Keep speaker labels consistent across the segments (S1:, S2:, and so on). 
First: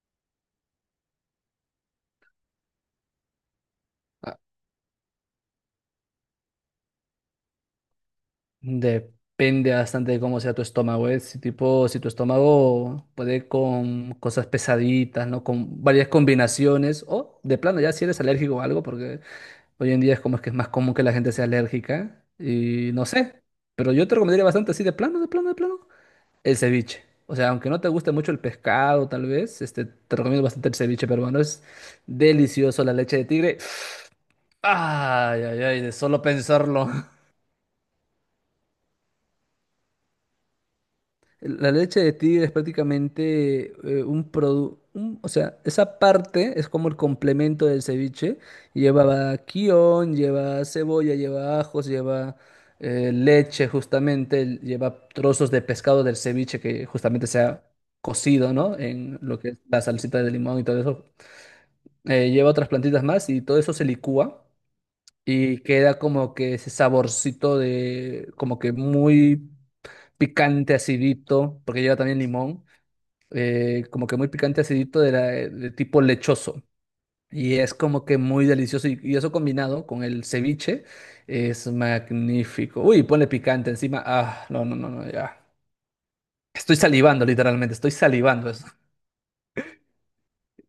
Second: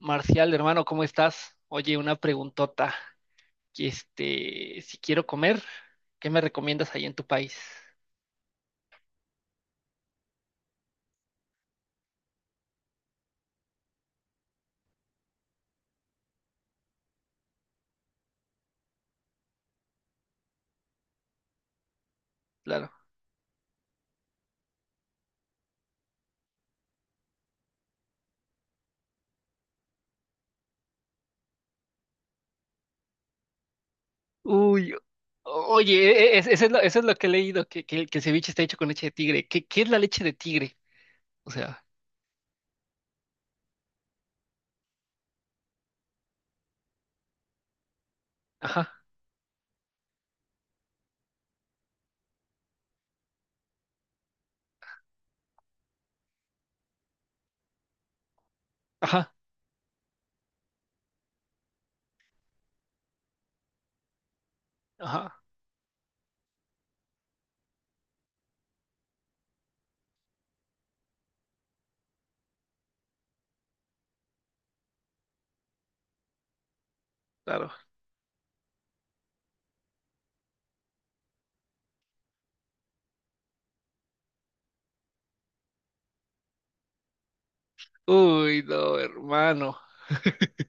S1: Marcial, hermano, ¿cómo estás? Oye, una preguntota
S2: Ah,
S1: Si quiero comer, ¿qué me recomiendas ahí en tu país?
S2: depende bastante de cómo sea tu estómago, ¿eh? Si tipo, si tu estómago puede con cosas pesaditas, ¿no? Con varias combinaciones, o de plano ya si eres alérgico o algo, porque hoy en día es como es que es más común que la gente sea alérgica, y
S1: Claro.
S2: no sé, pero yo te recomendaría bastante así de plano, de plano, de plano, el ceviche. O sea, aunque no te guste mucho el pescado, tal vez, te recomiendo bastante el ceviche peruano, es delicioso la leche de tigre.
S1: Uy,
S2: Ay, ay,
S1: o-
S2: ay, de
S1: oye,
S2: solo
S1: e- e- es- eso es
S2: pensarlo.
S1: eso es lo que he leído, que el ceviche está hecho con leche de tigre. ¿Qué es la leche de tigre? O
S2: La
S1: sea,
S2: leche de tigre es prácticamente un producto, o sea, esa parte es como el complemento del ceviche.
S1: ajá,
S2: Lleva kion, lleva cebolla, lleva ajos, lleva leche justamente, lleva trozos de pescado del ceviche que justamente se ha cocido, ¿no? En
S1: ajá,
S2: lo que es la salsita de limón y todo eso. Lleva otras plantitas más y todo eso se licúa
S1: ajá,
S2: y queda como que ese saborcito de, como que muy picante, acidito, porque lleva también limón como que muy picante acidito de, de tipo lechoso. Y
S1: claro.
S2: es como que muy delicioso. Y eso combinado con el ceviche es magnífico. Uy, ponle picante encima. Ah, no, no, no, no, ya. Estoy salivando, literalmente, estoy salivando
S1: Uy,
S2: eso.
S1: no, hermano,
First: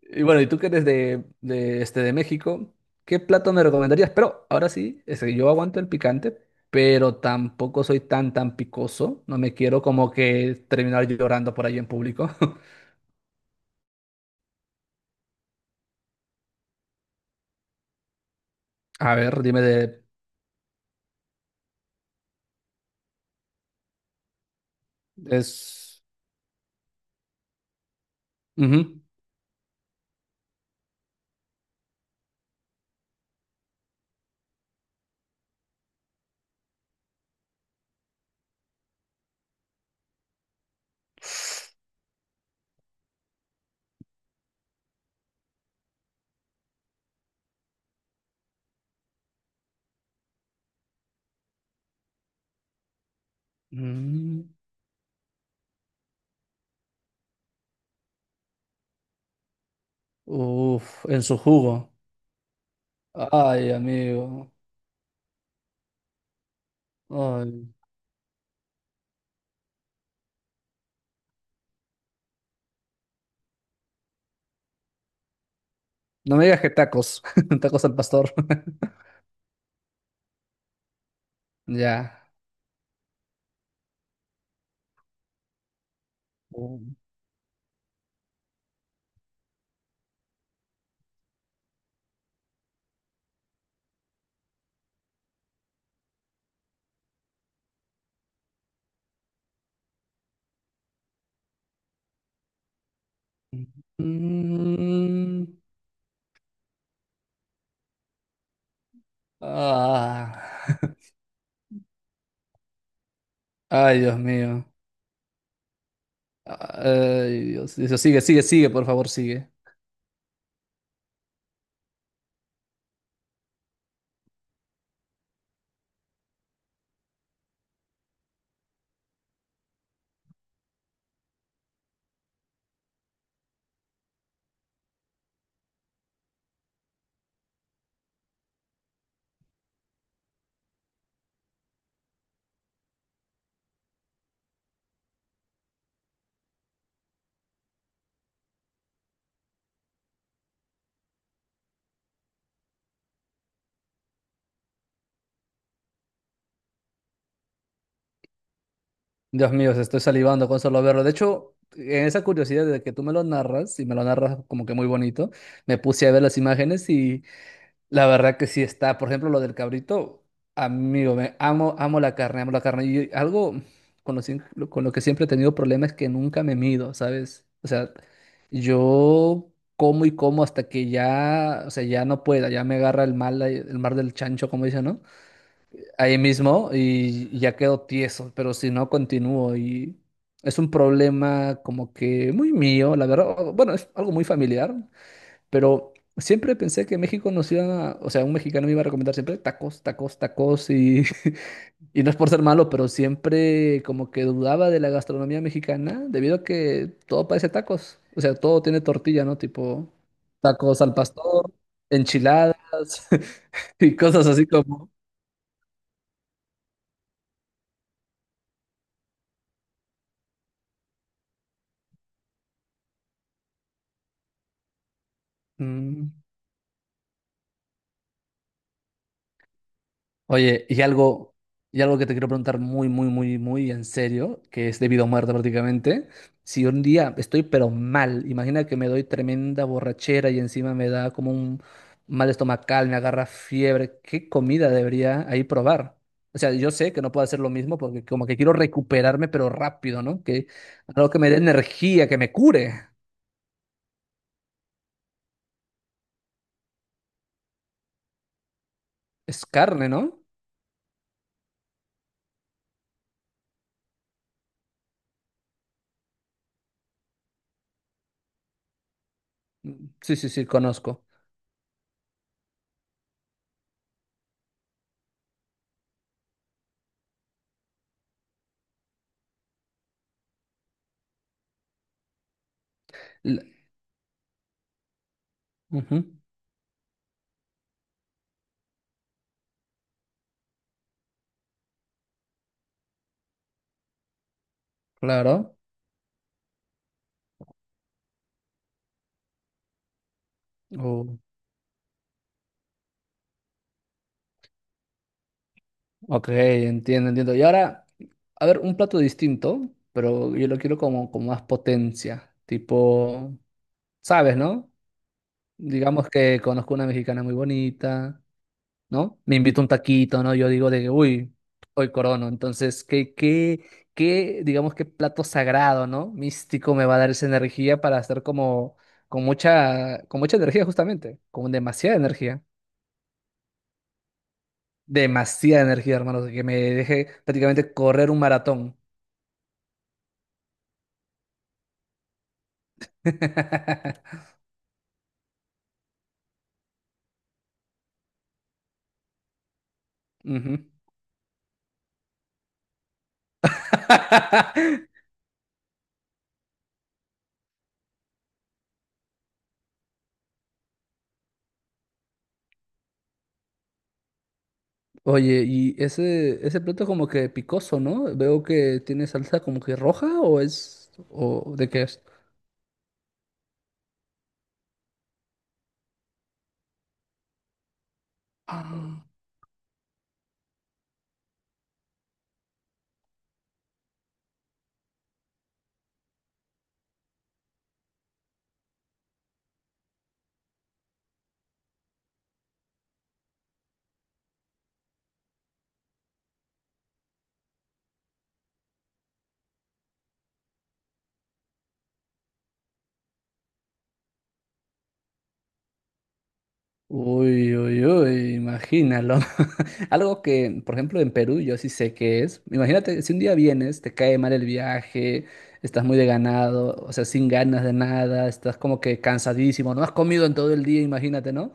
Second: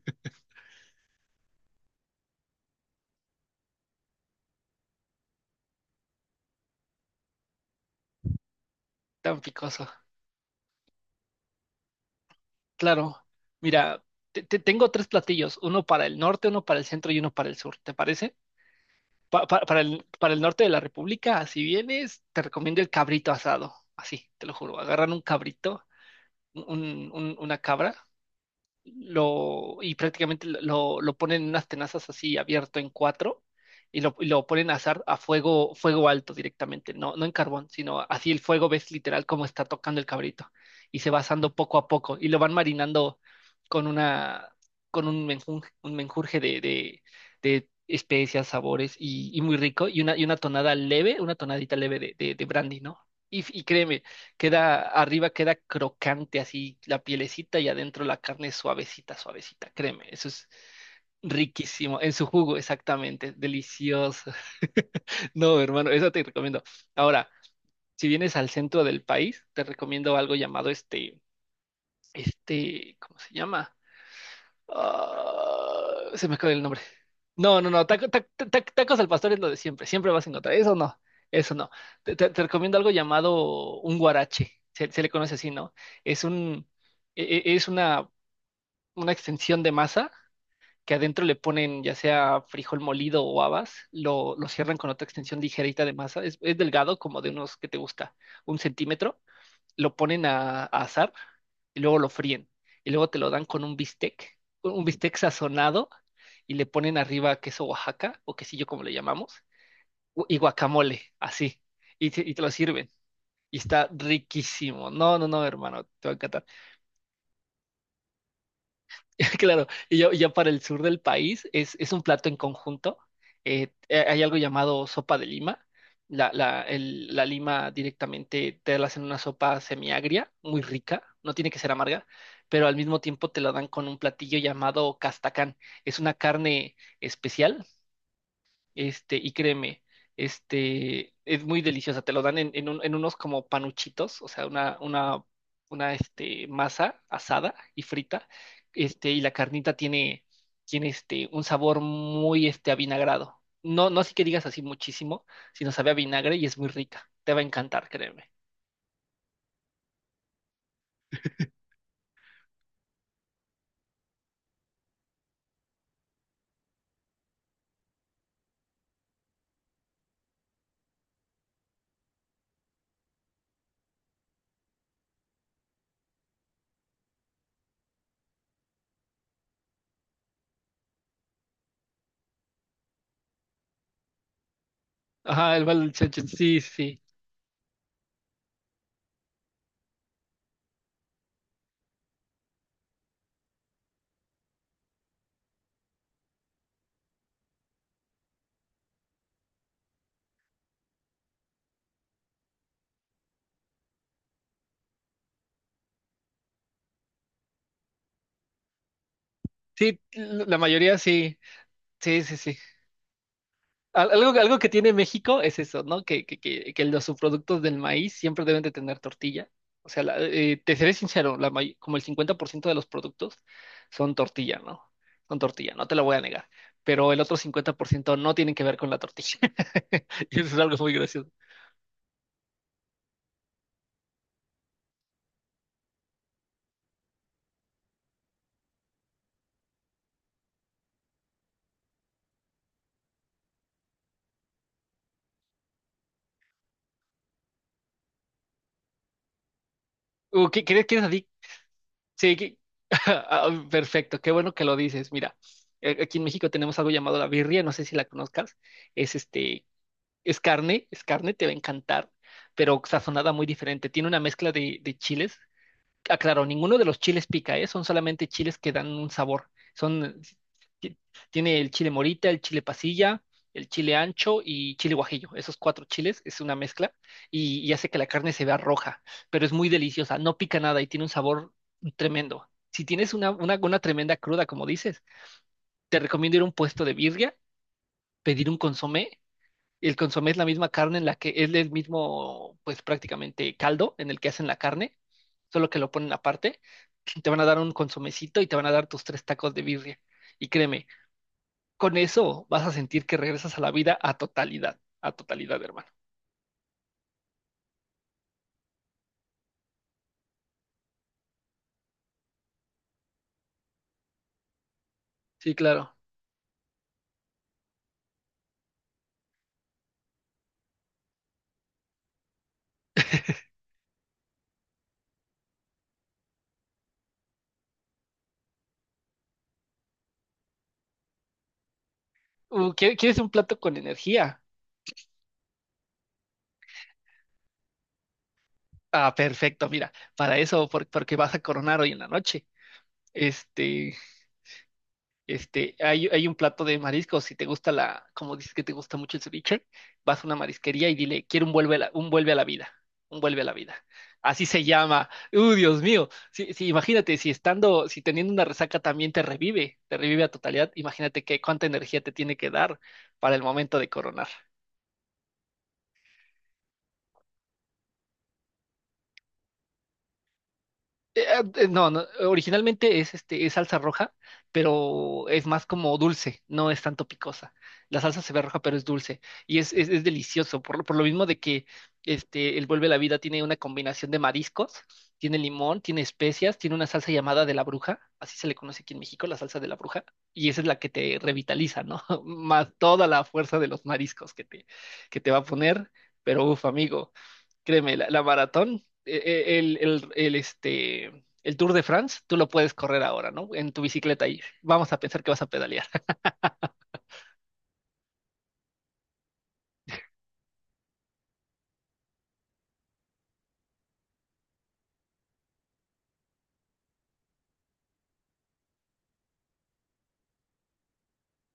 S2: Y bueno, y tú que eres de México, ¿qué plato me recomendarías? Pero ahora sí, es que yo aguanto el picante, pero tampoco soy tan, tan picoso. No
S1: tan
S2: me quiero
S1: picoso.
S2: como que terminar llorando por ahí en público.
S1: Claro, mira, tengo tres platillos, uno para el norte, uno para el centro y uno para el sur, ¿te parece?
S2: A ver,
S1: Pa- pa-
S2: dime
S1: para
S2: de...
S1: el, para el norte de la República, si vienes, te recomiendo el cabrito asado. Así, te lo juro. Agarran un cabrito,
S2: Es.
S1: una cabra,
S2: Ujú.
S1: lo, y prácticamente lo ponen en unas tenazas así abierto en cuatro y lo ponen a azar a fuego, fuego alto directamente, no, no en carbón, sino así el fuego ves literal cómo está tocando el cabrito y se va asando poco a poco y lo van marinando con una, con un menjunje, un menjurje de especias, sabores y muy rico y una tonada leve, una tonadita leve de brandy, ¿no? Y créeme,
S2: Mm.
S1: queda, arriba queda crocante así la pielecita y adentro la carne suavecita, suavecita, créeme, eso es
S2: Uf, en su jugo.
S1: riquísimo, en su jugo, exactamente,
S2: Ay,
S1: delicioso.
S2: amigo.
S1: No, hermano, eso te recomiendo. Ahora,
S2: Ay.
S1: si vienes al centro del país, te recomiendo algo llamado ¿cómo se llama? Ah, se me
S2: No me
S1: acaba el
S2: digas que
S1: nombre.
S2: tacos.
S1: No, no,
S2: Tacos
S1: no.
S2: al pastor.
S1: Tacos al pastor es lo de siempre. Siempre vas a encontrar. Eso no. Eso no.
S2: Ya.
S1: Te recomiendo algo llamado un guarache. Se le conoce así, ¿no? Es un, e- e- es una extensión de masa que adentro le ponen ya sea frijol molido o habas. Lo cierran con otra extensión ligerita de masa. Es delgado, como de unos que te gusta, un centímetro. Lo ponen a asar y luego lo fríen. Y luego te lo dan con un bistec
S2: Mm,
S1: sazonado y le ponen arriba queso Oaxaca o quesillo, como le llamamos, gu-
S2: ah.
S1: y guacamole, así. Y te lo sirven. Y está
S2: Ay, Dios mío.
S1: riquísimo. No, no, no, hermano, te va a encantar.
S2: Ay, Dios. Dios, sigue, sigue, sigue, por favor, sigue.
S1: Claro, y ya, ya para el sur del país es un plato en conjunto. Hay algo llamado sopa de lima. La lima directamente te la hacen una sopa semiagria, muy rica, no tiene que ser amarga, pero al mismo tiempo te la dan con un platillo llamado castacán. Es una carne especial, y créeme, es muy deliciosa. Te lo dan en unos como panuchitos, o sea, una masa asada y frita. Y la carnita tiene, tiene un sabor muy, avinagrado. No, no así que digas así muchísimo, sino sabe a vinagre y es muy rica. Te va a encantar, créeme.
S2: Dios mío, se estoy salivando con solo verlo. De hecho, en esa curiosidad de que tú me lo narras, y me lo narras como que muy bonito, me puse a ver las imágenes. La verdad que sí está. Por ejemplo, lo del cabrito, amigo, me amo, amo la carne, amo la carne. Y algo con lo, siem- con lo que siempre he tenido problemas es que nunca me mido, ¿sabes? O sea, yo como y como hasta que ya, o sea, ya no pueda, ya me agarra el mal, el mar del chancho, como dicen, ¿no?
S1: Ajá, el balón, sí,
S2: Ahí
S1: sí.
S2: mismo
S1: Sí,
S2: y ya quedo tieso, pero si no, continúo y es un problema como que muy mío, la verdad. Bueno, es algo muy familiar. Pero siempre pensé que México nos iba a, o sea, un mexicano me iba a recomendar siempre tacos, tacos, tacos y, y no es por ser malo, pero siempre como que dudaba de la gastronomía mexicana debido a que todo parece tacos. O sea, todo tiene tortilla, ¿no? Tipo
S1: sí, la
S2: tacos al
S1: mayoría sí.
S2: pastor,
S1: Sí, sí,
S2: enchiladas
S1: sí.
S2: y cosas
S1: Algo,
S2: así
S1: algo que
S2: como...
S1: tiene México es eso, ¿no? Que los subproductos del maíz siempre deben de tener tortilla. O sea, te seré sincero, como el 50% de los productos son tortilla, ¿no? Son tortilla, no te lo
S2: Mm.
S1: voy a negar. Pero el otro 50% no tienen que ver con la tortilla. Y eso es
S2: Oye,
S1: algo muy gracioso.
S2: y algo que te quiero preguntar muy, muy, muy, muy en serio, que es debido a muerte prácticamente. Si un día estoy pero mal, imagina que me doy tremenda borrachera y encima me da como un mal estomacal, me agarra fiebre, ¿qué comida debería ahí probar? O sea, yo sé que no puedo hacer lo mismo porque como que quiero recuperarme pero rápido, ¿no? Que
S1: ¿ Qué es
S2: algo que
S1: así?
S2: me dé energía, que me
S1: Sí, que.
S2: cure.
S1: Ah, perfecto, qué bueno que lo dices. Mira, aquí en México tenemos algo llamado la birria, no sé si la conozcas. Es
S2: Es
S1: este,
S2: carne, ¿no?
S1: es carne, es carne, te va a encantar, pero sazonada muy diferente. Tiene una mezcla de chiles. Ah, claro, ninguno de los chiles pica, ¿eh? Son solamente chiles que dan un sabor.
S2: Sí,
S1: Son,
S2: sí, sí,
S1: ti-
S2: conozco.
S1: tiene el chile morita, el chile pasilla, el chile ancho y chile guajillo. Esos cuatro chiles es una mezcla y hace que la carne se vea roja, pero es muy deliciosa, no pica nada y tiene un sabor tremendo. Si tienes
S2: L.
S1: una tremenda cruda, como dices,
S2: Ujú,
S1: te recomiendo ir a un puesto de birria, pedir un consomé. El consomé es la misma carne en la que es el mismo, pues prácticamente caldo en el que hacen la carne,
S2: claro.
S1: solo que lo ponen aparte. Te van a dar un consomecito y te van a dar tus tres tacos de birria. Y créeme,
S2: Oh.
S1: con eso vas a sentir que regresas a la vida a totalidad, hermano.
S2: Ok, entiendo, entiendo. Y ahora, a ver, un plato distinto, pero yo lo quiero como con más potencia. Tipo, ¿sabes, no?
S1: Sí, claro.
S2: Digamos que conozco una mexicana muy bonita, ¿no? Me invito un taquito, ¿no? Yo digo de que, uy, hoy corono. Entonces, digamos, ¿qué plato sagrado, ¿no? místico me va a dar esa energía para hacer como, con mucha energía justamente, con demasiada energía.
S1: ¿ ¿Quieres un plato con energía?
S2: Demasiada energía, hermanos, que me deje prácticamente correr un maratón.
S1: Ah, perfecto, mira, para eso, porque vas a coronar hoy en la noche. Este, Hay, hay un plato de mariscos. Si te gusta la, como dices que te gusta mucho el ceviche, vas a una
S2: Ujú.
S1: marisquería y dile, quiero un vuelve a la vida, un vuelve a la vida. Así se llama. ¡Uh, Dios mío! Sí, sí, imagínate, si estando, si teniendo una resaca también te revive a totalidad, imagínate qué cuánta energía te tiene que dar para el momento de coronar.
S2: Oye, y ese plato como que picoso, ¿no? Veo que tiene salsa como que roja o es, o de qué
S1: No,
S2: es.
S1: no, originalmente es es salsa roja, pero es más como dulce, no es tanto picosa. La salsa se ve roja, pero es
S2: Ah.
S1: dulce y es delicioso, por lo mismo de que el Vuelve a la Vida tiene una combinación de mariscos, tiene limón, tiene especias, tiene una salsa llamada de la bruja, así se le conoce aquí en México, la salsa de la bruja, y esa es la que te revitaliza, ¿no? Más toda la fuerza de los mariscos que te va a poner, pero uf, amigo. Créeme, la maratón, el Tour de France, tú lo puedes correr ahora, ¿no? En tu bicicleta y vamos a pensar que vas a pedalear.
S2: Uy, uy, uy, imagínalo. Algo que, por ejemplo, en Perú yo sí sé qué es. Imagínate, si un día vienes, te cae mal el viaje, estás muy deganado, o sea, sin ganas de nada, estás como que cansadísimo, no has comido en todo el día, imagínate, ¿no?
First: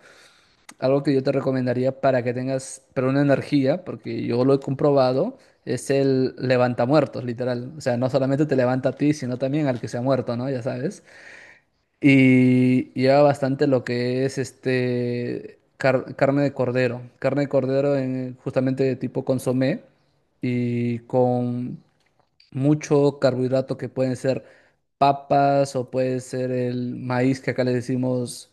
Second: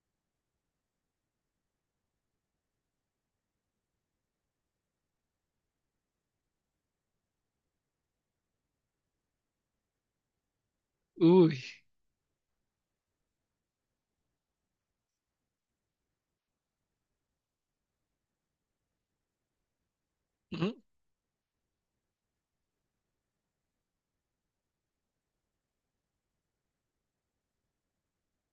S2: Algo que yo te recomendaría para que tengas, pero una energía, porque yo lo he comprobado, es el levantamuertos, literal. O sea, no solamente te levanta a ti, sino también al que se ha muerto, ¿no? Ya sabes.
S1: Uy,
S2: Y lleva bastante lo que es este carne de cordero. Carne de cordero en, justamente de tipo consomé
S1: ujú,
S2: y con mucho carbohidrato que pueden ser papas o puede ser el maíz que acá le decimos.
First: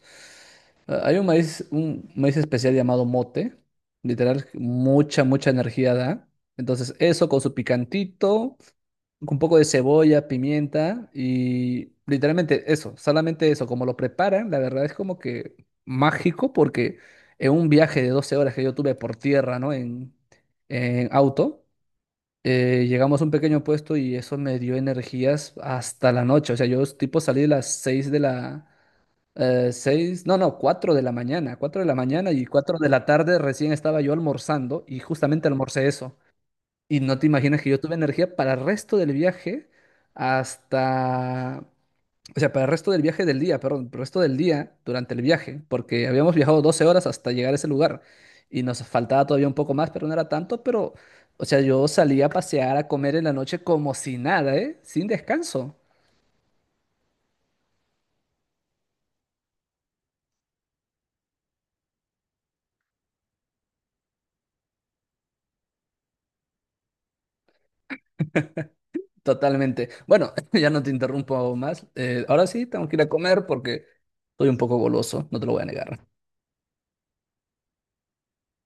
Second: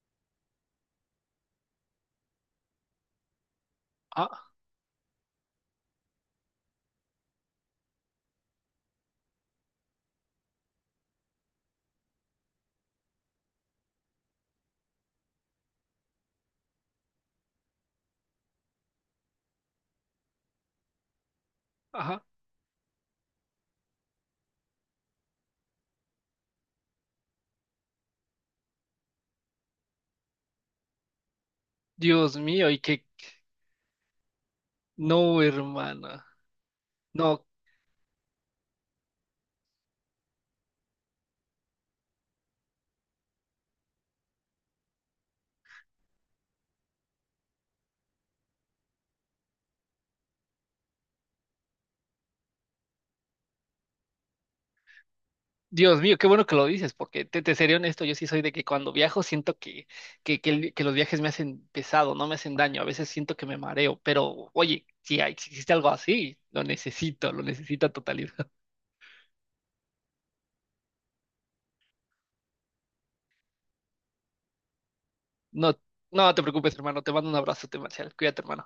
S2: Hay un maíz especial llamado mote, literal,
S1: ah,
S2: mucha, mucha energía da. Entonces, eso con su picantito, con un poco de cebolla, pimienta y literalmente eso, solamente eso, como lo preparan, la verdad es como que mágico porque en un viaje de 12 horas que yo tuve por tierra, ¿no? En auto,
S1: ajá.
S2: llegamos a un pequeño puesto y eso me dio energías hasta la noche. O sea, yo tipo salí de las 6 de la... seis, no, no, 4 de la mañana, 4 de la mañana
S1: Dios
S2: y
S1: mío,
S2: 4
S1: y
S2: de la
S1: que
S2: tarde recién estaba yo almorzando y
S1: no,
S2: justamente almorcé eso.
S1: hermana.
S2: Y no te
S1: No,
S2: imaginas que yo tuve energía para el resto del viaje hasta o sea, para el resto del viaje del día, perdón, para el resto del día durante el viaje, porque habíamos viajado 12 horas hasta llegar a ese lugar y nos faltaba todavía un poco más, pero no era tanto, pero, o sea, yo salía a pasear, a comer en la noche como si nada, ¿eh? Sin descanso,
S1: Dios mío, qué bueno que lo dices, porque te seré honesto, yo sí soy de que cuando viajo siento que los viajes me hacen pesado, no me hacen daño, a veces siento que me mareo, pero oye, si hay, si existe algo así, lo necesito a totalidad.
S2: totalmente. Bueno, ya no te interrumpo más. Ahora sí, tengo que ir a comer porque estoy un poco goloso, no te lo voy a
S1: No,
S2: negar.
S1: no te preocupes, hermano. Te mando un abrazo, Marcial. Cuídate, hermano.